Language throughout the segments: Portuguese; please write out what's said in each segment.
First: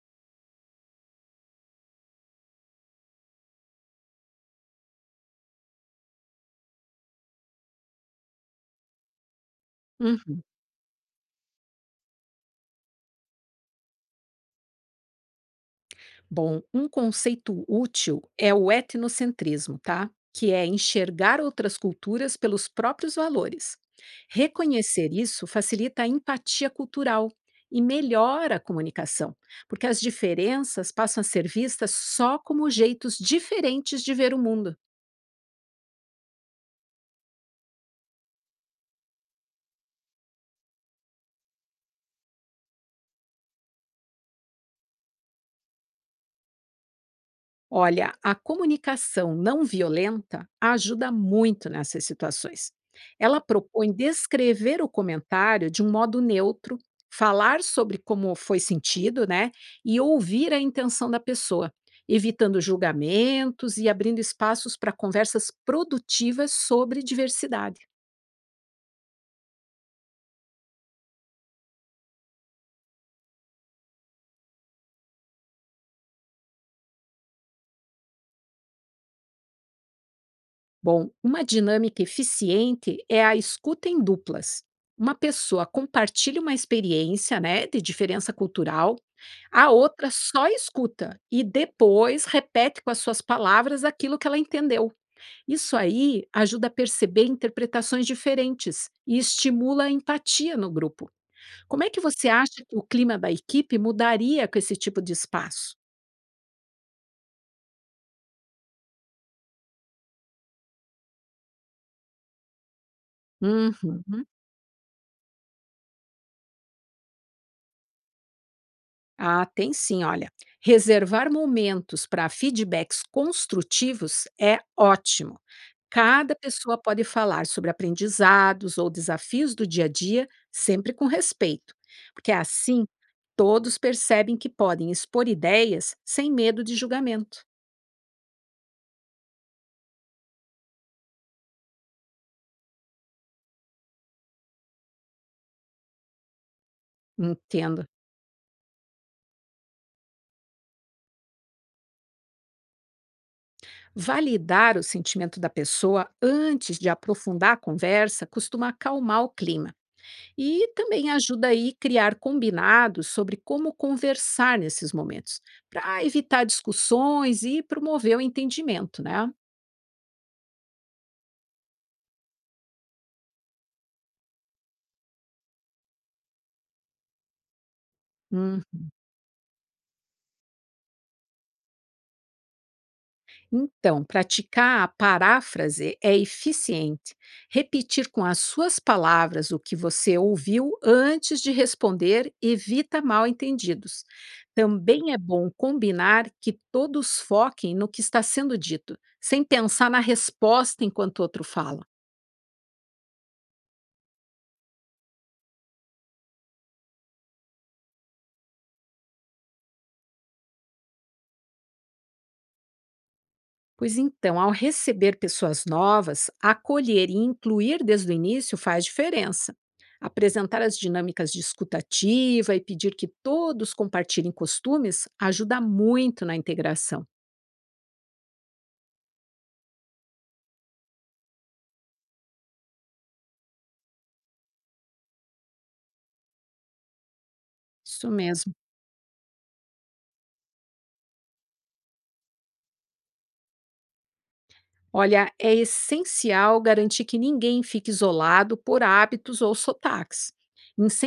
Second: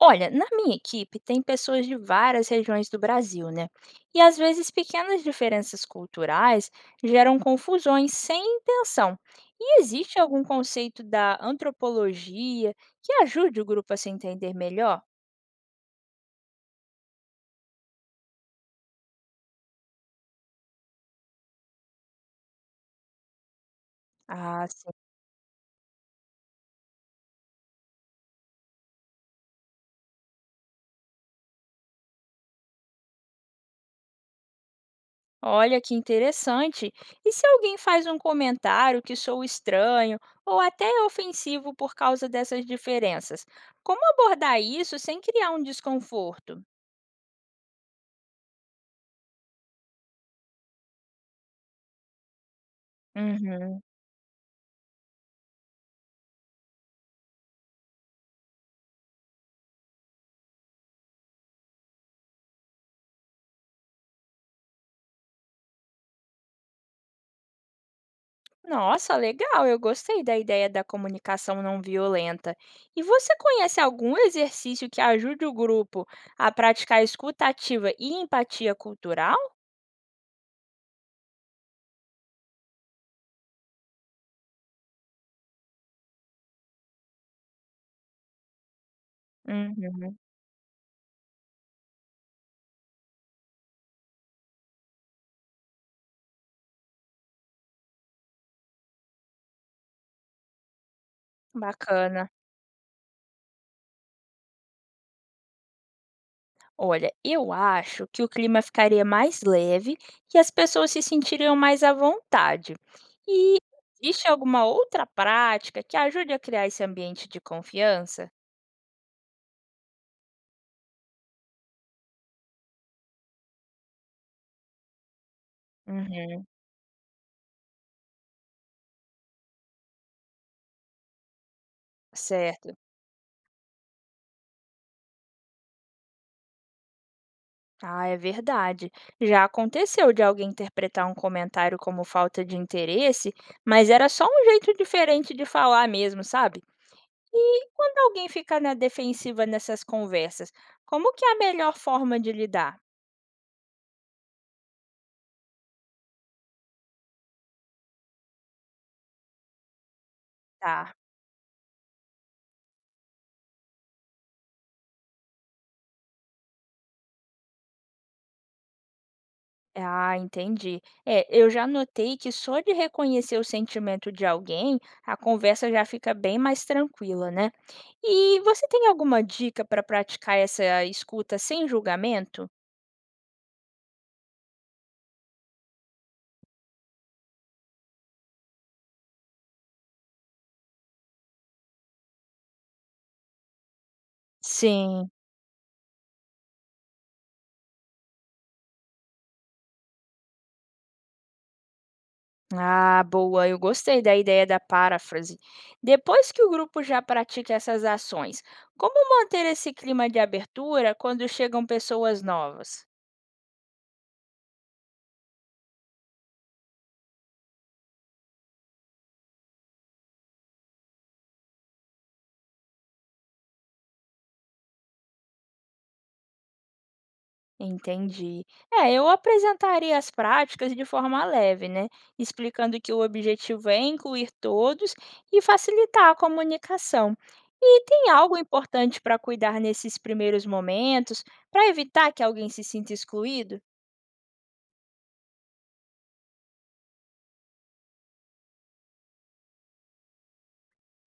Olha, na minha equipe tem pessoas de várias regiões do Brasil, né? E às vezes pequenas diferenças culturais geram confusões sem intenção. E existe Uhum. algum conceito da antropologia que ajude o grupo a se entender melhor? Bom, um conceito útil é o etnocentrismo, tá? Que é enxergar outras culturas pelos próprios valores. Ah, sim. Reconhecer isso facilita a empatia cultural e melhora a comunicação, porque as diferenças passam a ser vistas só como jeitos diferentes de ver o mundo. Olha que interessante. E se alguém faz um comentário que sou estranho ou até é ofensivo por causa dessas diferenças? Como abordar isso sem criar um desconforto? Olha, a comunicação não violenta ajuda muito nessas situações. Ela Uhum. propõe descrever o comentário de um modo neutro, falar sobre como foi sentido, né? E ouvir a intenção da pessoa, evitando julgamentos e abrindo espaços para conversas produtivas sobre diversidade. Nossa, legal! Eu gostei da ideia da comunicação não violenta. E você conhece algum exercício que ajude o grupo a praticar escuta ativa e empatia cultural? Bom, uma dinâmica eficiente é a escuta em duplas. Uma pessoa compartilha uma experiência, né, de diferença cultural. A outra Uhum, só escuta e depois repete com as suas palavras aquilo que ela entendeu. Isso aí ajuda a perceber interpretações diferentes e estimula a empatia no grupo. Como é que você bacana. acha que o clima da equipe mudaria com esse tipo de espaço? Olha, eu acho que o clima ficaria mais leve e as pessoas se sentiriam mais à vontade. E Uhum. existe alguma outra prática que ajude a criar esse ambiente de confiança? Ah, tem sim, olha. Reservar momentos para feedbacks construtivos é ótimo. Cada Uhum, pessoa pode falar sobre aprendizados ou desafios do dia a dia, sempre com respeito, porque é certo. assim todos percebem que podem expor ideias sem medo de julgamento. Ah, é verdade. Já aconteceu de alguém interpretar um comentário como falta de interesse, mas era só um jeito diferente de falar mesmo, sabe? E Entendo. quando alguém fica na defensiva nessas conversas, como que é a melhor forma de lidar? Validar o sentimento da pessoa antes de aprofundar a conversa costuma acalmar o clima. E Tá. também ajuda aí a criar combinados sobre como conversar nesses momentos, para evitar discussões e promover o entendimento, né? Ah, entendi. É, eu já notei que só de reconhecer o sentimento de alguém, a conversa já fica bem mais tranquila, né? E Hum. você tem alguma dica para praticar essa escuta sem julgamento? Então, praticar a paráfrase é eficiente. Repetir com as suas palavras o que você ouviu antes de responder evita mal-entendidos. Sim. Também é bom combinar que todos foquem no que está sendo dito, sem pensar na resposta enquanto outro fala. Ah, boa, eu gostei da ideia da paráfrase. Depois que o grupo já pratica essas ações, como manter esse clima de abertura quando chegam pessoas novas? Pois então, ao receber pessoas novas, acolher e incluir desde o início faz diferença. Apresentar as dinâmicas de escutativa e pedir que todos compartilhem costumes ajuda muito na integração. Entendi. É, eu apresentaria as práticas de forma leve, né? Explicando que o objetivo é incluir todos e facilitar a comunicação. E Isso tem algo mesmo. importante para cuidar nesses primeiros momentos, para evitar que alguém se sinta excluído? Olha, é essencial garantir que ninguém fique isolado por hábitos ou sotaques.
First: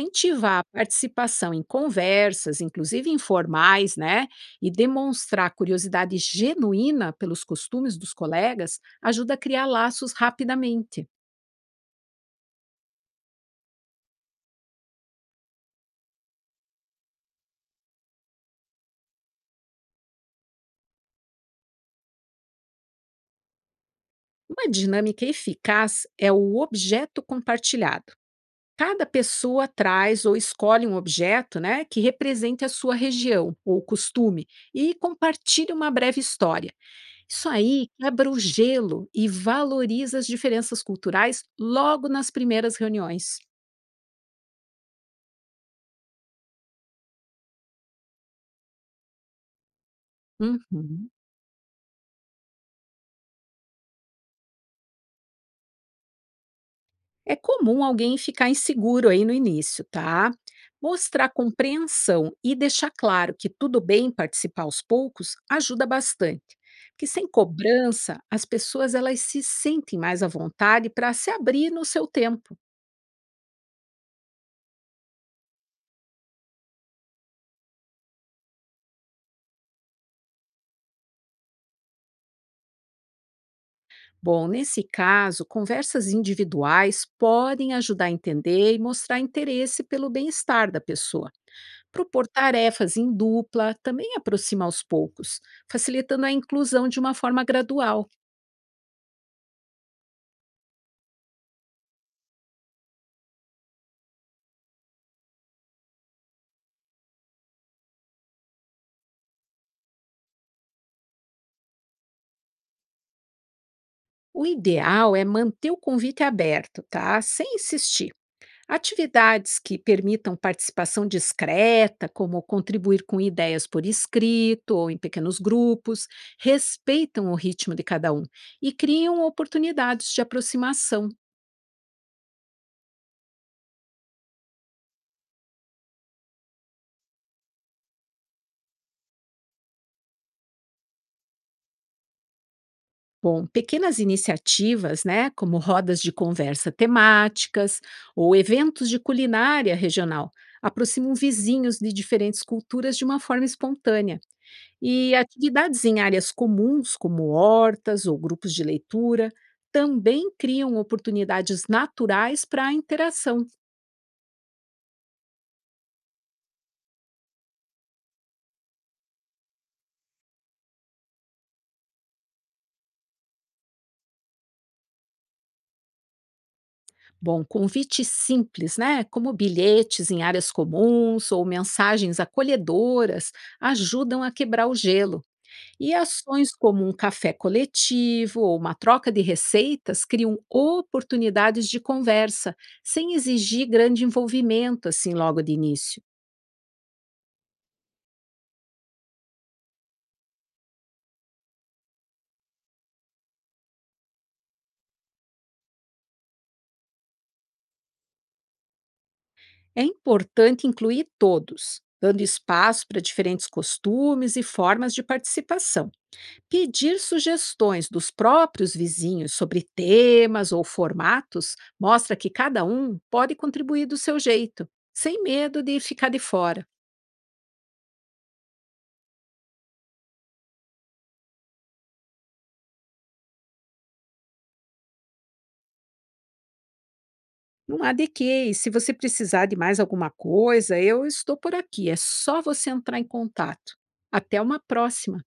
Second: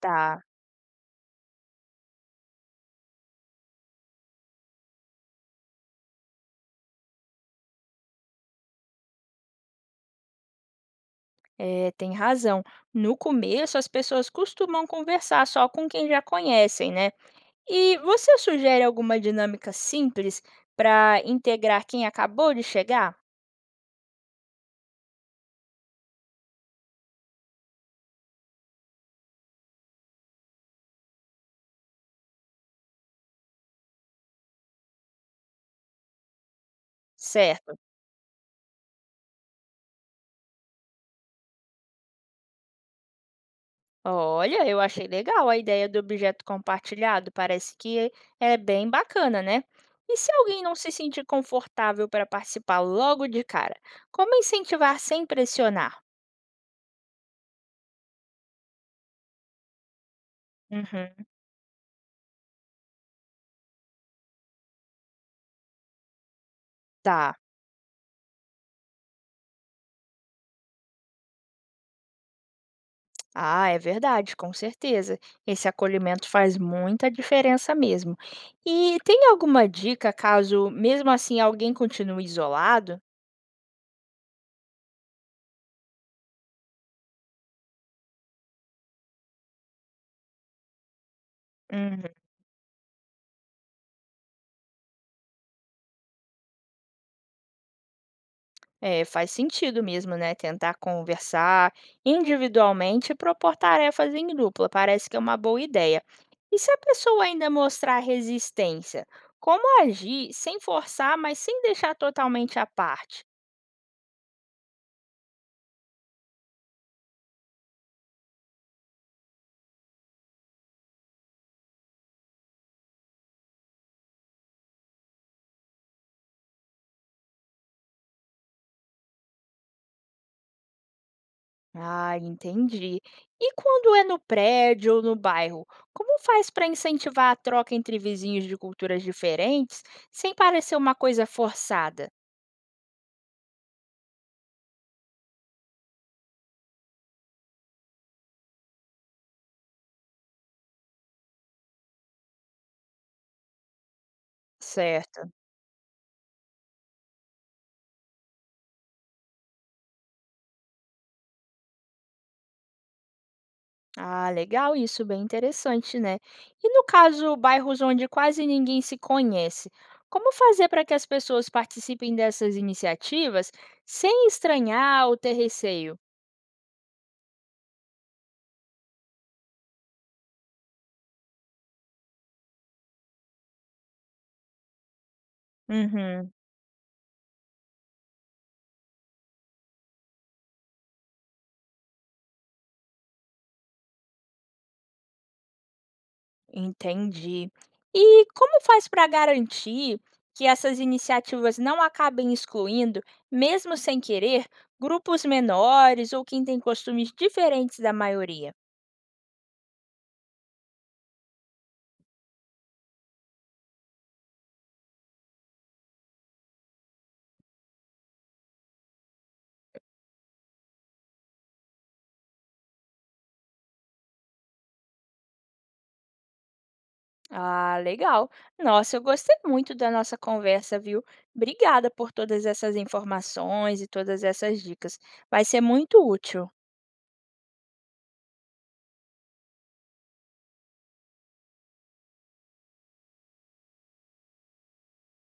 Tá. a participação em conversas, inclusive informais, né? E demonstrar curiosidade genuína pelos costumes dos colegas ajuda a criar laços rapidamente. É, tem razão. No começo, as pessoas costumam conversar só com quem já conhecem, né? E você sugere alguma dinâmica simples para integrar quem acabou de chegar? Uma dinâmica eficaz é o objeto compartilhado. Cada pessoa traz ou escolhe um objeto, né, que represente a sua região ou costume e compartilha uma breve história. Isso Certo. aí quebra o gelo e valoriza as diferenças culturais logo nas primeiras reuniões. Olha, eu achei legal a ideia do objeto compartilhado. Parece que é bem bacana, né? E se alguém não se Uhum. sentir confortável para participar logo de cara, como incentivar sem pressionar? É comum alguém ficar inseguro aí no início, tá? Uhum, Mostrar compreensão e deixar claro que tudo bem participar aos poucos ajuda bastante. Porque sem tá. cobrança, as pessoas elas se sentem mais à vontade para se abrir no seu tempo. Ah, é verdade, com certeza. Esse acolhimento faz muita diferença mesmo. E tem alguma dica caso, mesmo assim, alguém continue isolado? Bom, nesse caso, conversas individuais podem ajudar a entender e mostrar interesse pelo bem-estar da pessoa. Uhum. Propor tarefas em dupla também aproxima aos poucos, facilitando a inclusão de uma forma gradual. É, faz sentido mesmo, né? Tentar conversar individualmente e propor tarefas em dupla. Parece que é uma boa ideia. E se a pessoa ainda mostrar resistência? Como agir sem forçar, mas sem deixar totalmente à parte? O ideal é manter o convite aberto, tá? Sem insistir. Atividades que permitam participação discreta, como contribuir com ideias por escrito ou em pequenos grupos, respeitam o ritmo de cada um e criam oportunidades de aproximação. Ah, entendi. E quando é no prédio ou no bairro, como faz para incentivar a troca entre vizinhos de culturas diferentes sem parecer uma coisa forçada? Bom, pequenas iniciativas, né, como rodas de conversa temáticas ou eventos de culinária regional, aproximam vizinhos de diferentes culturas de uma forma espontânea. E Certo. atividades em áreas comuns, como hortas ou grupos de leitura, também criam oportunidades naturais para a interação. Ah, legal isso, bem interessante, né? E no caso, bairros onde quase ninguém se conhece, como fazer para que as pessoas participem dessas iniciativas sem estranhar ou ter receio? Bom, convites simples, né, como bilhetes em áreas comuns ou mensagens acolhedoras, ajudam a quebrar o gelo. E Uhum. ações como um café coletivo ou uma troca de receitas criam oportunidades de conversa, sem exigir grande envolvimento assim logo de início. Entendi. E como faz para garantir que essas iniciativas não acabem excluindo, mesmo sem querer, grupos menores ou quem tem costumes diferentes da maioria? É importante incluir todos, dando espaço para diferentes costumes e formas de participação. Pedir sugestões dos próprios vizinhos sobre temas ou formatos mostra que cada um pode contribuir do seu jeito, sem medo de ficar de fora. Ah, legal. Nossa, eu gostei muito da nossa conversa, viu? Obrigada por todas essas informações e todas essas dicas. Vai ser muito útil. Não há de quê, e se você precisar de mais alguma coisa, eu estou por aqui, é só você entrar em contato. Até uma próxima!